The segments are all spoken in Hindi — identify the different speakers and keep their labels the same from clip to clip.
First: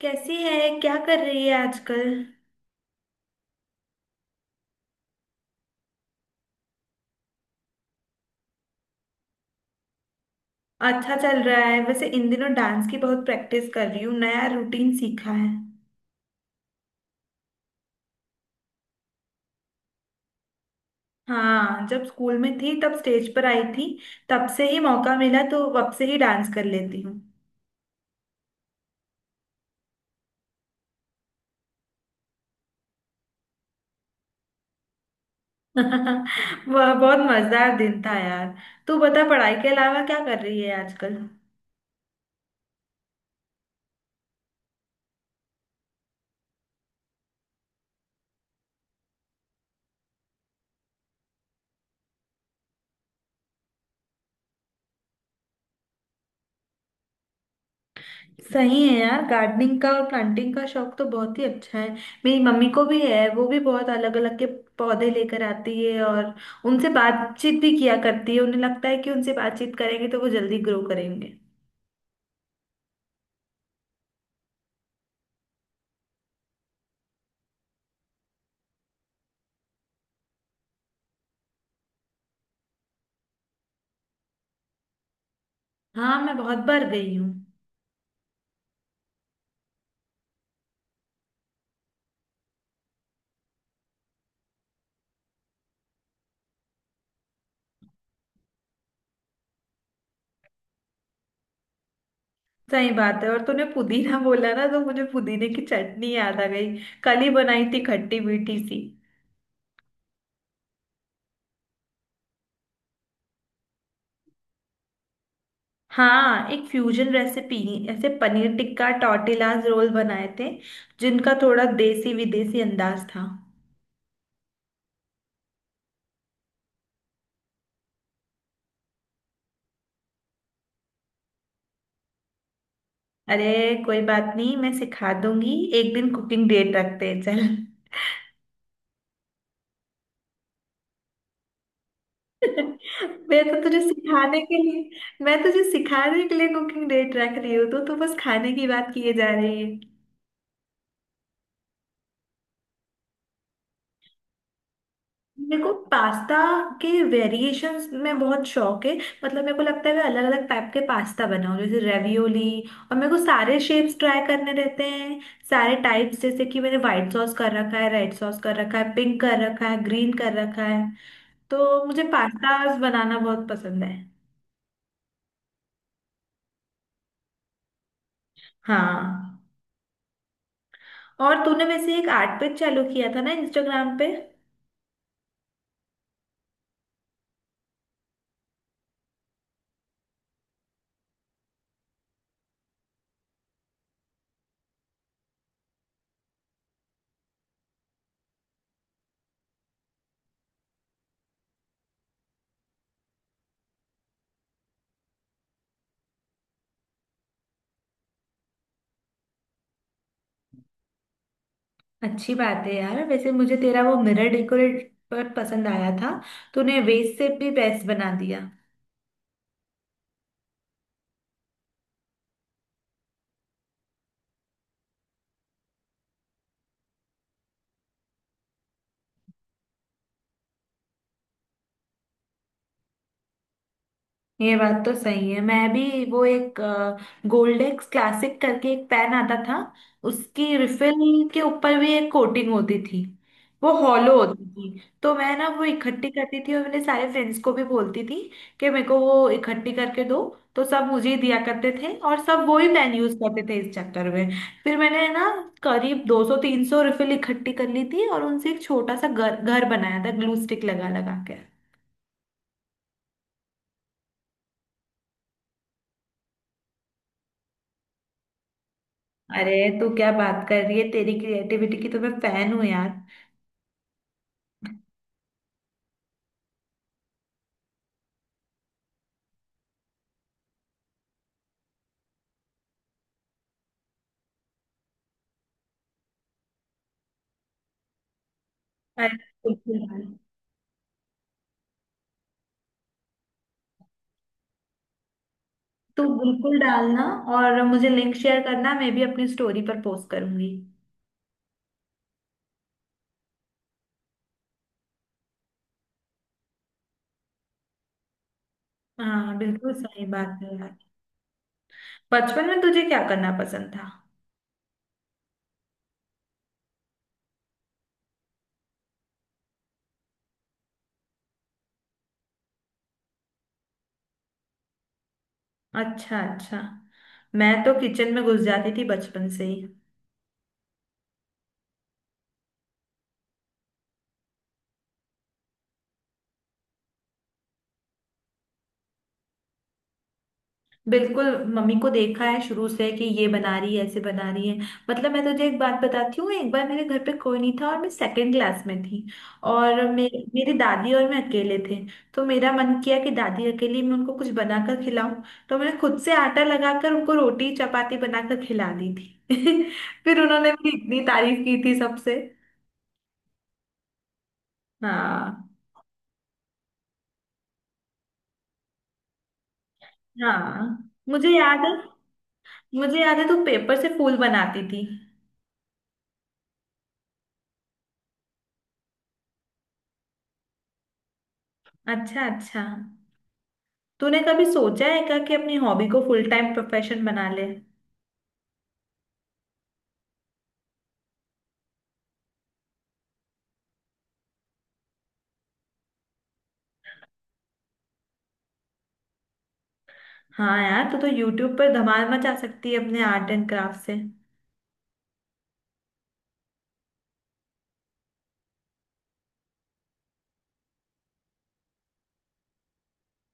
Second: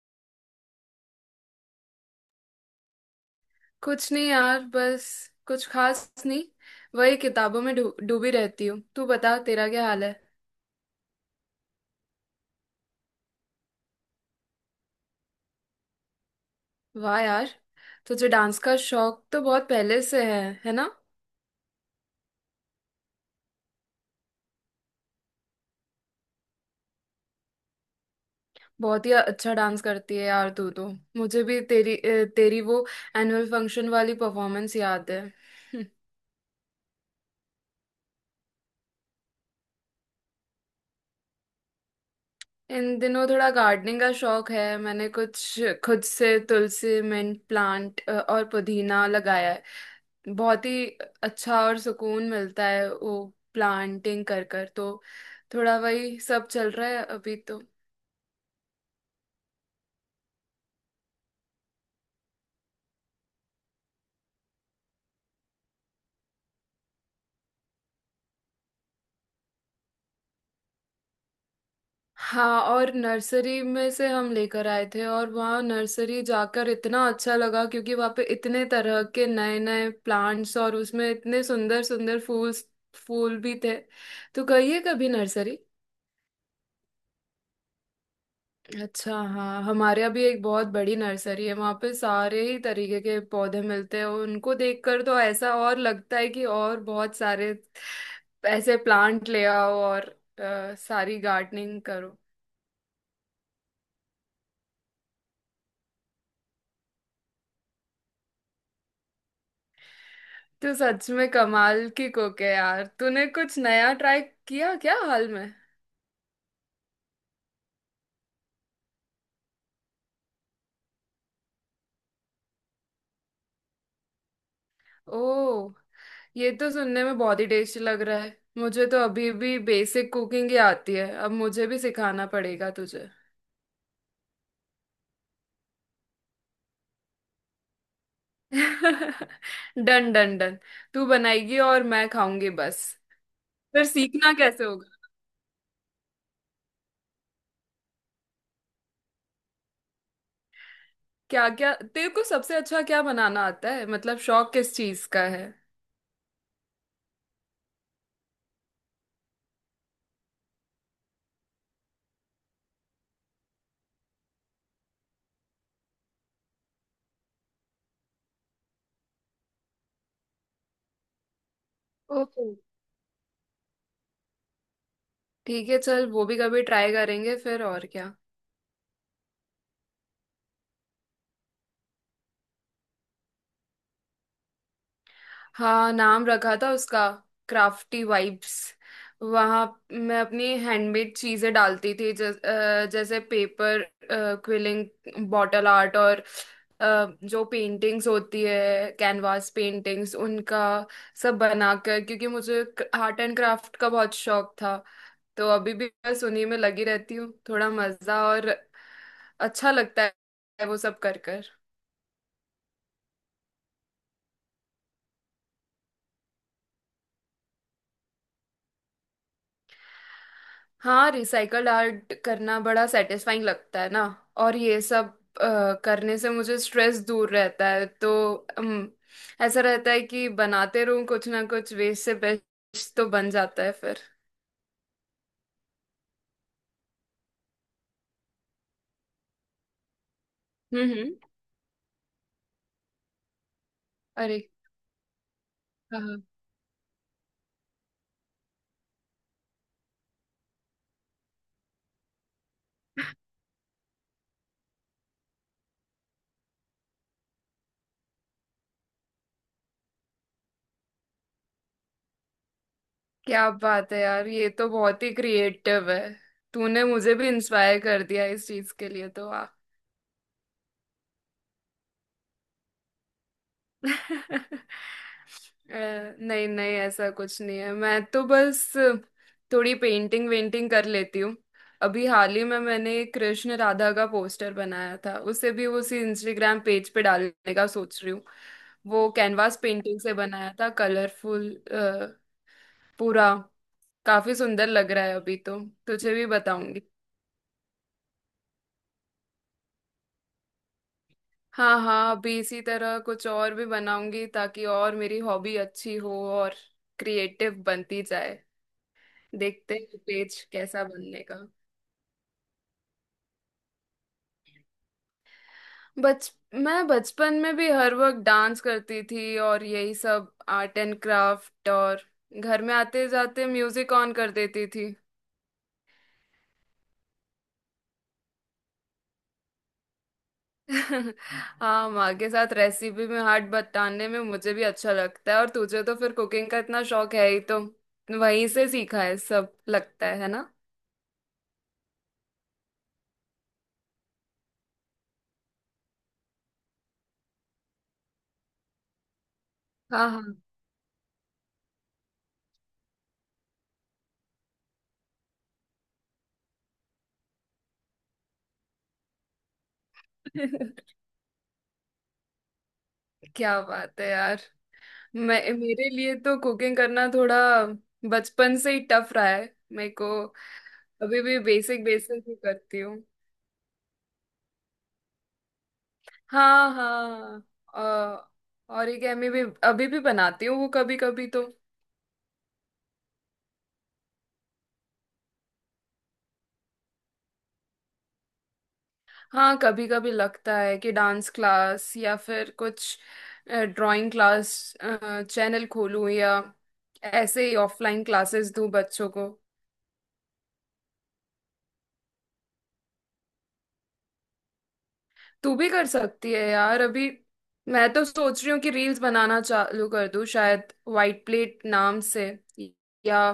Speaker 1: कैसी है, क्या कर रही है आजकल।
Speaker 2: कुछ नहीं यार, बस कुछ खास नहीं। वही किताबों में डूबी रहती हूँ। तू बता, तेरा क्या हाल है।
Speaker 1: अच्छा चल रहा है। वैसे इन दिनों डांस की बहुत प्रैक्टिस कर रही हूँ, नया रूटीन सीखा है।
Speaker 2: वाह यार, तुझे डांस का शौक तो बहुत पहले से है ना।
Speaker 1: हाँ, जब स्कूल में थी तब स्टेज पर आई थी। तब से ही मौका मिला तो अब से ही डांस कर लेती हूँ।
Speaker 2: बहुत ही अच्छा डांस करती है यार तू तो। मुझे भी तेरी तेरी वो एनुअल फंक्शन वाली परफॉर्मेंस याद है।
Speaker 1: वह बहुत मजेदार दिन था यार। तू बता, पढ़ाई के अलावा क्या कर रही है आजकल।
Speaker 2: इन दिनों थोड़ा गार्डनिंग का शौक है। मैंने कुछ खुद से तुलसी, मिंट प्लांट और पुदीना लगाया है। बहुत ही अच्छा और सुकून मिलता है वो प्लांटिंग कर कर तो। थोड़ा वही सब चल रहा है अभी तो।
Speaker 1: सही है यार, गार्डनिंग का और प्लांटिंग का शौक तो बहुत ही अच्छा है। मेरी मम्मी को भी है, वो भी बहुत अलग अलग के पौधे लेकर आती है और उनसे बातचीत भी किया करती है। उन्हें लगता है कि उनसे बातचीत करेंगे तो वो जल्दी ग्रो करेंगे।
Speaker 2: हाँ, और नर्सरी में से हम लेकर आए थे, और वहाँ नर्सरी जाकर इतना अच्छा लगा क्योंकि वहाँ पे इतने तरह के नए नए प्लांट्स और उसमें इतने सुंदर सुंदर फूल फूल भी थे। तो गई है कभी नर्सरी?
Speaker 1: हाँ, मैं बहुत बार गई हूँ।
Speaker 2: अच्छा। हाँ, हमारे यहाँ भी एक बहुत बड़ी नर्सरी है, वहाँ पे सारे ही तरीके के पौधे मिलते हैं। उनको देखकर तो ऐसा और लगता है कि और बहुत सारे ऐसे प्लांट ले आओ और सारी गार्डनिंग करो।
Speaker 1: सही बात है। और तूने पुदीना बोला ना तो मुझे पुदीने की चटनी याद आ गई। कल ही बनाई थी, खट्टी मीठी सी।
Speaker 2: तो सच में कमाल की कुक है यार। तूने कुछ नया ट्राई किया क्या हाल में?
Speaker 1: हाँ, एक फ्यूजन रेसिपी, ऐसे पनीर टिक्का टॉर्टिलाज रोल बनाए थे जिनका थोड़ा देसी विदेशी अंदाज था।
Speaker 2: ओ, ये तो सुनने में बहुत ही टेस्टी लग रहा है। मुझे तो अभी भी बेसिक कुकिंग ही आती है, अब मुझे भी सिखाना पड़ेगा तुझे।
Speaker 1: अरे कोई बात नहीं, मैं सिखा दूंगी। एक दिन कुकिंग डेट रखते हैं चल।
Speaker 2: Done done done. तू बनाएगी और मैं खाऊंगी बस।
Speaker 1: मैं तो तुझे
Speaker 2: फिर सीखना
Speaker 1: सिखाने के
Speaker 2: कैसे होगा?
Speaker 1: लिए मैं तुझे सिखाने के लिए कुकिंग डेट रख रही हूँ तो तू बस खाने की बात किए जा रही है।
Speaker 2: क्या क्या तेरे को सबसे अच्छा क्या बनाना आता है, मतलब शौक किस चीज का है?
Speaker 1: मेरे को पास्ता के वेरिएशंस में बहुत शौक है। मतलब मेरे को लगता है मैं अलग अलग टाइप के पास्ता बनाऊं जैसे रेवियोली। और मेरे को सारे शेप्स ट्राई करने रहते हैं, सारे टाइप्स। जैसे कि मैंने व्हाइट सॉस कर रखा है, रेड सॉस कर रखा है, पिंक कर रखा है, ग्रीन कर रखा है। तो मुझे
Speaker 2: ओके,
Speaker 1: पास्ताज बनाना बहुत पसंद है।
Speaker 2: ठीक है चल, वो भी कभी ट्राई करेंगे फिर। और क्या?
Speaker 1: हाँ, और तूने वैसे एक आर्ट पेज चालू किया था ना इंस्टाग्राम पे।
Speaker 2: हाँ, नाम रखा था उसका क्राफ्टी वाइब्स। वहाँ मैं अपनी हैंडमेड चीजें डालती थी, जैसे पेपर क्विलिंग, बॉटल आर्ट और अ, जो पेंटिंग्स होती है कैनवास पेंटिंग्स, उनका सब बनाकर, क्योंकि मुझे आर्ट एंड क्राफ्ट का बहुत शौक था। तो अभी भी बस उन्हीं में लगी रहती हूँ। थोड़ा मजा और अच्छा लगता है वो सब कर।
Speaker 1: अच्छी बात है यार। वैसे मुझे तेरा वो मिरर डेकोरेट पर पसंद आया था, तूने वेस्ट से भी बेस्ट बना दिया।
Speaker 2: हाँ, रिसाइकल्ड आर्ट करना बड़ा सेटिस्फाइंग लगता है ना। और ये सब करने से मुझे स्ट्रेस दूर रहता है, तो ऐसा रहता है कि बनाते रहूं कुछ ना कुछ, वेस्ट से बेस्ट तो बन जाता है फिर।
Speaker 1: ये बात तो सही है। मैं भी वो एक गोल्डेक्स क्लासिक करके एक पेन आता था, उसकी
Speaker 2: हम्म।
Speaker 1: रिफिल के ऊपर भी एक कोटिंग होती थी। वो हॉलो
Speaker 2: अरे,
Speaker 1: होती थी, तो मैं ना वो इकट्ठी
Speaker 2: हाँ।
Speaker 1: करती थी और मेरे सारे फ्रेंड्स को भी बोलती थी कि मेरे को वो इकट्ठी करके दो। तो सब मुझे ही दिया करते थे और सब वो ही पेन यूज करते थे इस चक्कर में। फिर मैंने ना करीब 200-300 रिफिल इकट्ठी कर ली थी और उनसे एक छोटा सा घर घर बनाया था, ग्लू स्टिक लगा लगा के।
Speaker 2: क्या बात है यार, ये तो बहुत ही क्रिएटिव है। तूने मुझे भी इंस्पायर कर दिया इस चीज के लिए तो।
Speaker 1: अरे तू क्या बात कर रही है, तेरी क्रिएटिविटी की तो मैं फैन हूँ यार।
Speaker 2: अ, नहीं नहीं, ऐसा कुछ नहीं है, मैं तो बस थोड़ी पेंटिंग वेंटिंग कर लेती हूँ। अभी हाल ही में मैंने एक कृष्ण राधा का पोस्टर बनाया था, उसे भी उसी इंस्टाग्राम पेज पे डालने का सोच रही हूँ। वो
Speaker 1: अरे
Speaker 2: कैनवास
Speaker 1: बिल्कुल
Speaker 2: पेंटिंग
Speaker 1: डाल।
Speaker 2: से बनाया था, कलरफुल। पूरा काफी सुंदर लग रहा है अभी तो।
Speaker 1: तू
Speaker 2: तुझे भी
Speaker 1: बिल्कुल
Speaker 2: बताऊंगी।
Speaker 1: डालना और मुझे लिंक शेयर करना, मैं भी अपनी स्टोरी पर पोस्ट करूंगी।
Speaker 2: हाँ हाँ, अभी इसी तरह कुछ और भी बनाऊंगी ताकि और मेरी हॉबी अच्छी हो और क्रिएटिव बनती जाए।
Speaker 1: हाँ बिल्कुल,
Speaker 2: देखते हैं
Speaker 1: सही बात
Speaker 2: पेज
Speaker 1: है यार।
Speaker 2: कैसा बनने का।
Speaker 1: बचपन में तुझे क्या करना पसंद था।
Speaker 2: बच मैं बचपन में भी हर वक्त डांस करती थी और यही सब आर्ट एंड क्राफ्ट, और घर में आते जाते म्यूजिक ऑन कर देती थी।
Speaker 1: अच्छा अच्छा। मैं तो किचन में घुस जाती थी बचपन से ही।
Speaker 2: हाँ, माँ के साथ रेसिपी में हाथ बटाने में मुझे भी अच्छा लगता है, और तुझे तो फिर कुकिंग का इतना शौक है ही, तो वहीं से सीखा है सब लगता है ना।
Speaker 1: बिल्कुल। मम्मी को देखा है शुरू से कि ये बना रही है, ऐसे बना रही है। मतलब मैं तुझे एक बात बताती हूँ, एक बार मेरे घर पे कोई नहीं था और मैं सेकंड क्लास में थी। और
Speaker 2: हाँ हाँ।
Speaker 1: मेरी दादी और मैं अकेले थे। तो मेरा मन किया कि दादी अकेली, मैं उनको कुछ बनाकर खिलाऊं। तो मैंने खुद से आटा लगाकर उनको रोटी चपाती बनाकर खिला दी थी। फिर उन्होंने मेरी इतनी तारीफ की थी सबसे।
Speaker 2: क्या बात है यार। मैं
Speaker 1: हाँ
Speaker 2: मेरे लिए तो कुकिंग करना थोड़ा बचपन से ही टफ रहा है मेरे को।
Speaker 1: हाँ,
Speaker 2: अभी
Speaker 1: मुझे
Speaker 2: भी
Speaker 1: याद है।
Speaker 2: बेसिक बेसिक ही करती हूँ।
Speaker 1: मुझे याद है तू पेपर से फूल बनाती थी।
Speaker 2: हाँ हाँ। ओरिगेमी भी अभी भी बनाती हूँ वो कभी कभी तो।
Speaker 1: अच्छा अच्छा। तूने कभी सोचा है क्या कि अपनी हॉबी को फुल टाइम प्रोफेशन बना ले।
Speaker 2: हाँ, कभी कभी लगता है कि डांस क्लास या फिर कुछ ड्राइंग क्लास चैनल खोलूँ, या ऐसे ही ऑफलाइन क्लासेस दूँ बच्चों को।
Speaker 1: हाँ यार, तू तो यूट्यूब पर धमाल मचा सकती है अपने आर्ट एंड क्राफ्ट से।
Speaker 2: तू भी कर सकती है यार। अभी मैं तो सोच रही हूँ कि रील्स बनाना चालू कर दूँ, शायद वाइट प्लेट नाम से, या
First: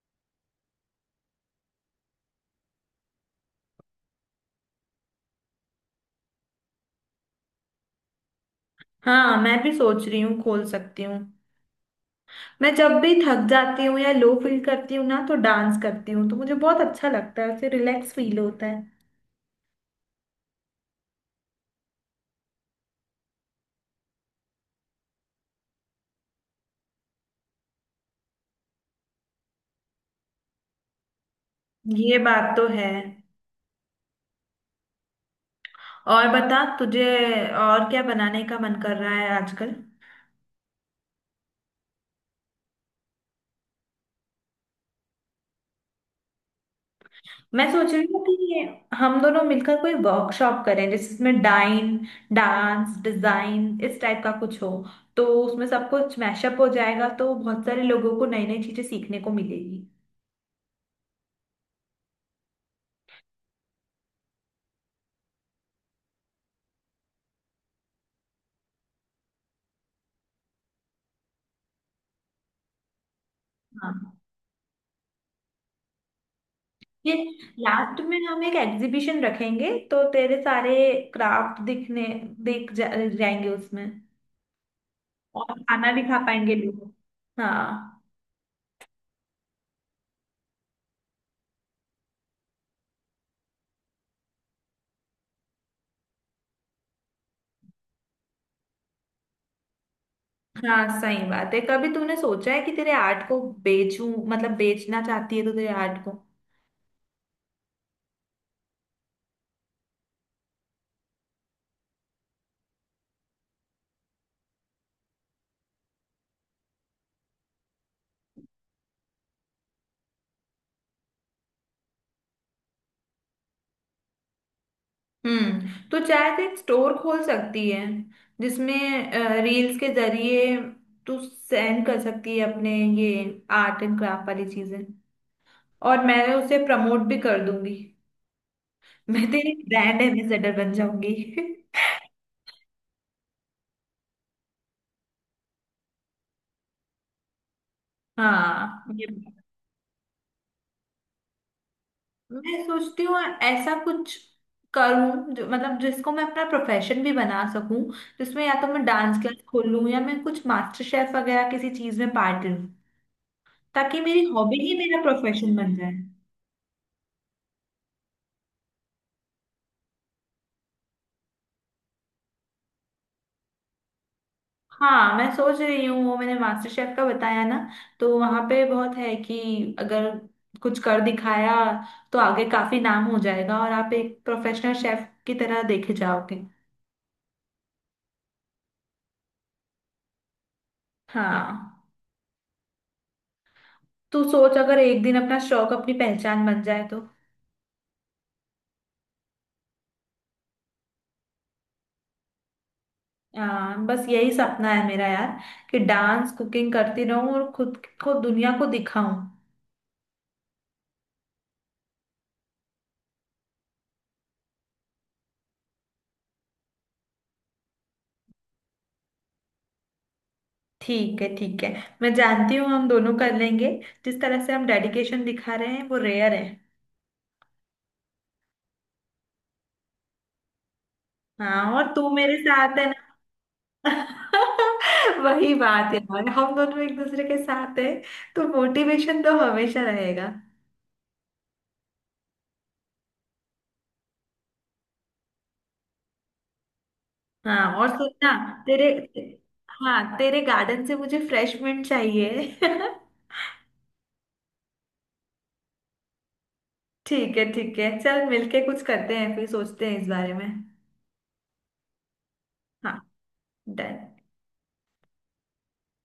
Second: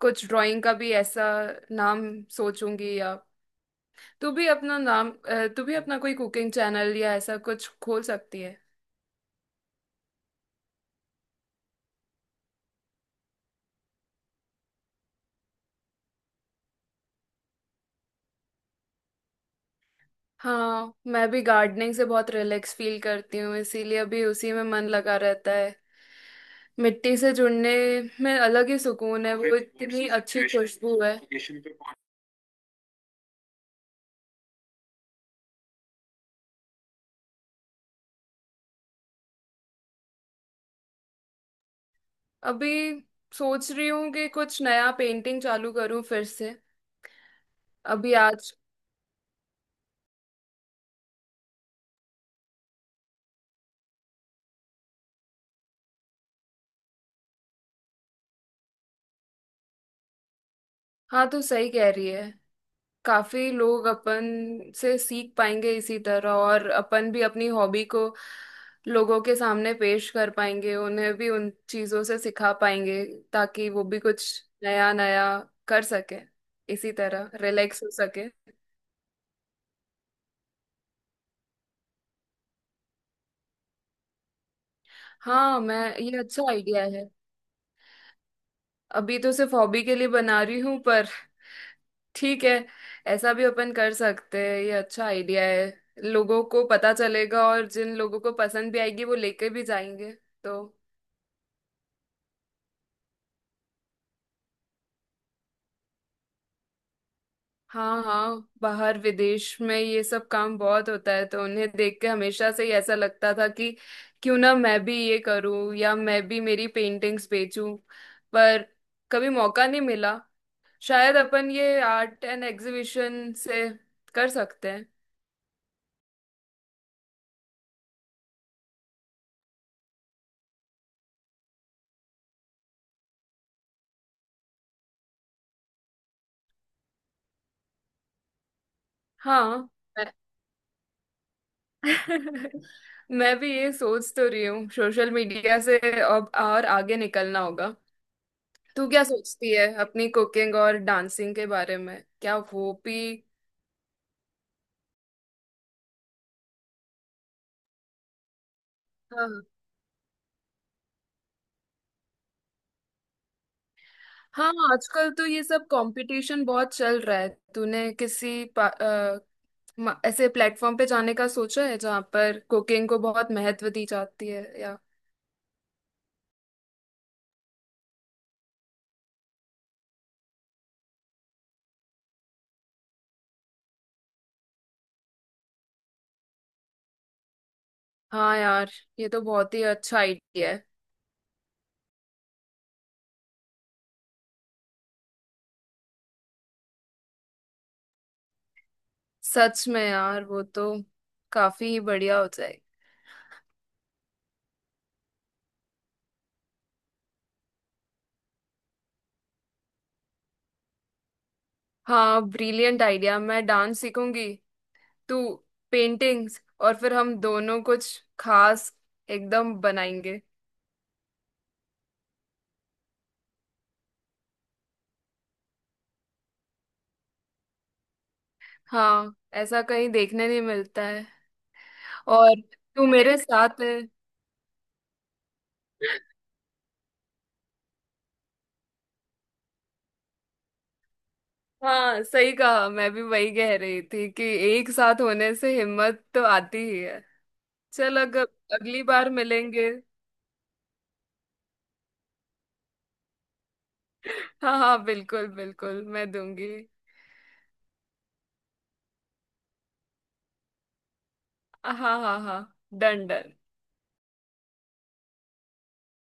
Speaker 2: कुछ ड्राइंग का भी ऐसा नाम सोचूंगी। या तू भी अपना तू भी अपना कोई कुकिंग चैनल या ऐसा कुछ खोल सकती है।
Speaker 1: हाँ, मैं भी सोच रही हूँ खोल सकती हूँ। मैं जब भी थक जाती हूँ या लो फील करती हूँ ना तो डांस करती हूँ, तो मुझे बहुत अच्छा लगता है, फिर रिलैक्स फील होता है।
Speaker 2: हाँ, मैं भी गार्डनिंग से बहुत रिलैक्स फील करती हूँ, इसीलिए अभी उसी में मन लगा रहता है। मिट्टी से जुड़ने में अलग ही सुकून है, वो इतनी अच्छी खुशबू है।
Speaker 1: ये बात तो है। और बता तुझे और क्या बनाने का मन कर रहा है आजकल।
Speaker 2: अभी सोच रही हूँ कि कुछ नया पेंटिंग चालू करूँ फिर से।
Speaker 1: मैं सोच रही
Speaker 2: अभी
Speaker 1: हूँ
Speaker 2: आज।
Speaker 1: कि हम दोनों मिलकर कोई वर्कशॉप करें जिसमें डाइन डांस डिजाइन इस टाइप का कुछ हो। तो उसमें सब कुछ मैशअप हो जाएगा, तो बहुत सारे लोगों को नई नई चीजें सीखने को मिलेगी।
Speaker 2: हाँ, तो सही कह रही है। काफी लोग अपन से सीख पाएंगे इसी तरह, और अपन भी अपनी हॉबी को लोगों के सामने पेश कर पाएंगे, उन्हें भी उन चीजों से सिखा पाएंगे ताकि वो भी
Speaker 1: हाँ
Speaker 2: कुछ नया नया कर सके, इसी
Speaker 1: ये,
Speaker 2: तरह रिलैक्स हो
Speaker 1: लास्ट में
Speaker 2: सके।
Speaker 1: हम एक एग्जीबिशन रखेंगे तो तेरे सारे क्राफ्ट दिख जाएंगे उसमें। और
Speaker 2: हाँ, मैं,
Speaker 1: खाना भी
Speaker 2: ये
Speaker 1: खा
Speaker 2: अच्छा
Speaker 1: पाएंगे
Speaker 2: आइडिया
Speaker 1: लोग।
Speaker 2: है।
Speaker 1: हाँ
Speaker 2: अभी तो सिर्फ हॉबी के लिए बना रही हूँ पर ठीक है, ऐसा भी अपन कर सकते हैं, ये अच्छा आइडिया है। लोगों को पता चलेगा और जिन लोगों को पसंद भी आएगी वो लेके भी जाएंगे तो।
Speaker 1: हाँ, सही बात है। कभी तूने सोचा है कि तेरे आर्ट को बेचूं, मतलब बेचना चाहती है तो तेरे आर्ट को।
Speaker 2: हाँ हाँ, बाहर विदेश में ये सब काम बहुत होता है, तो उन्हें देख के हमेशा से ही ऐसा लगता था कि क्यों ना मैं भी ये करूँ, या मैं भी मेरी पेंटिंग्स बेचूं। पर कभी मौका नहीं मिला। शायद अपन ये आर्ट एंड एग्जीबिशन से कर सकते हैं।
Speaker 1: हम्म, तो चाहे तो एक स्टोर खोल सकती है जिसमें रील्स के जरिए तू सेंड कर सकती है अपने ये आर्ट एंड क्राफ्ट वाली चीजें, और मैं उसे प्रमोट भी कर दूंगी। मैं तेरी
Speaker 2: हाँ,
Speaker 1: ब्रांड एम्बेसडर बन जाऊंगी।
Speaker 2: मैं भी ये सोच तो रही हूँ, सोशल मीडिया से अब और आगे निकलना होगा।
Speaker 1: हाँ
Speaker 2: तू क्या
Speaker 1: ये,
Speaker 2: सोचती है अपनी कुकिंग और डांसिंग के बारे में, क्या
Speaker 1: मैं
Speaker 2: वो भी?
Speaker 1: सोचती हूँ ऐसा कुछ करूँ जो मतलब जिसको मैं अपना प्रोफेशन भी बना सकूं, जिसमें या तो मैं डांस क्लास
Speaker 2: हाँ
Speaker 1: खोल लूँ या मैं कुछ मास्टर शेफ वगैरह किसी चीज में पार्ट लूँ। ताकि मेरी
Speaker 2: हाँ,
Speaker 1: हॉबी ही मेरा
Speaker 2: आजकल तो ये
Speaker 1: प्रोफेशन
Speaker 2: सब
Speaker 1: बन जाए।
Speaker 2: कंपटीशन बहुत चल रहा है। तूने किसी ऐसे प्लेटफॉर्म पे जाने का सोचा है जहाँ पर कुकिंग को बहुत महत्व दी जाती है या?
Speaker 1: हाँ मैं सोच रही हूँ, वो मैंने मास्टर शेफ का बताया ना, तो वहां पे बहुत है कि अगर कुछ कर दिखाया तो आगे काफी नाम हो जाएगा और आप एक प्रोफेशनल शेफ की तरह देखे जाओगे।
Speaker 2: हाँ यार, ये तो बहुत ही अच्छा आइडिया है।
Speaker 1: हाँ, तू सोच अगर एक दिन अपना शौक अपनी पहचान बन जाए तो।
Speaker 2: सच में यार, वो तो काफी बढ़िया हो।
Speaker 1: बस यही सपना है मेरा यार कि डांस कुकिंग करती रहूं और खुद को दुनिया को दिखाऊं।
Speaker 2: हाँ, ब्रिलियंट आइडिया। मैं डांस सीखूंगी, तू पेंटिंग्स, और फिर हम दोनों कुछ खास एकदम बनाएंगे।
Speaker 1: ठीक है ठीक है, मैं जानती हूँ हम दोनों कर लेंगे। जिस तरह से हम डेडिकेशन दिखा रहे हैं वो रेयर है।
Speaker 2: हाँ, ऐसा कहीं देखने नहीं मिलता है।
Speaker 1: हाँ और तू मेरे
Speaker 2: और
Speaker 1: साथ है।
Speaker 2: तू मेरे साथ है।
Speaker 1: वही बात है यार, हम दोनों एक दूसरे के साथ है, तो मोटिवेशन तो हमेशा रहेगा।
Speaker 2: हाँ सही कहा, मैं भी वही कह रही थी कि एक साथ होने से हिम्मत तो आती ही है।
Speaker 1: हाँ और
Speaker 2: चल, अगर
Speaker 1: सुनना,
Speaker 2: अगली
Speaker 1: तेरे,
Speaker 2: बार मिलेंगे।
Speaker 1: हाँ तेरे गार्डन से मुझे फ्रेश मिंट चाहिए।
Speaker 2: हाँ हाँ, बिल्कुल बिल्कुल, मैं दूंगी।
Speaker 1: ठीक है ठीक है, चल मिलके कुछ करते हैं फिर सोचते हैं इस बारे में।
Speaker 2: हाँ हाँ हाँ हाँ,
Speaker 1: हाँ
Speaker 2: डन डन।
Speaker 1: डन।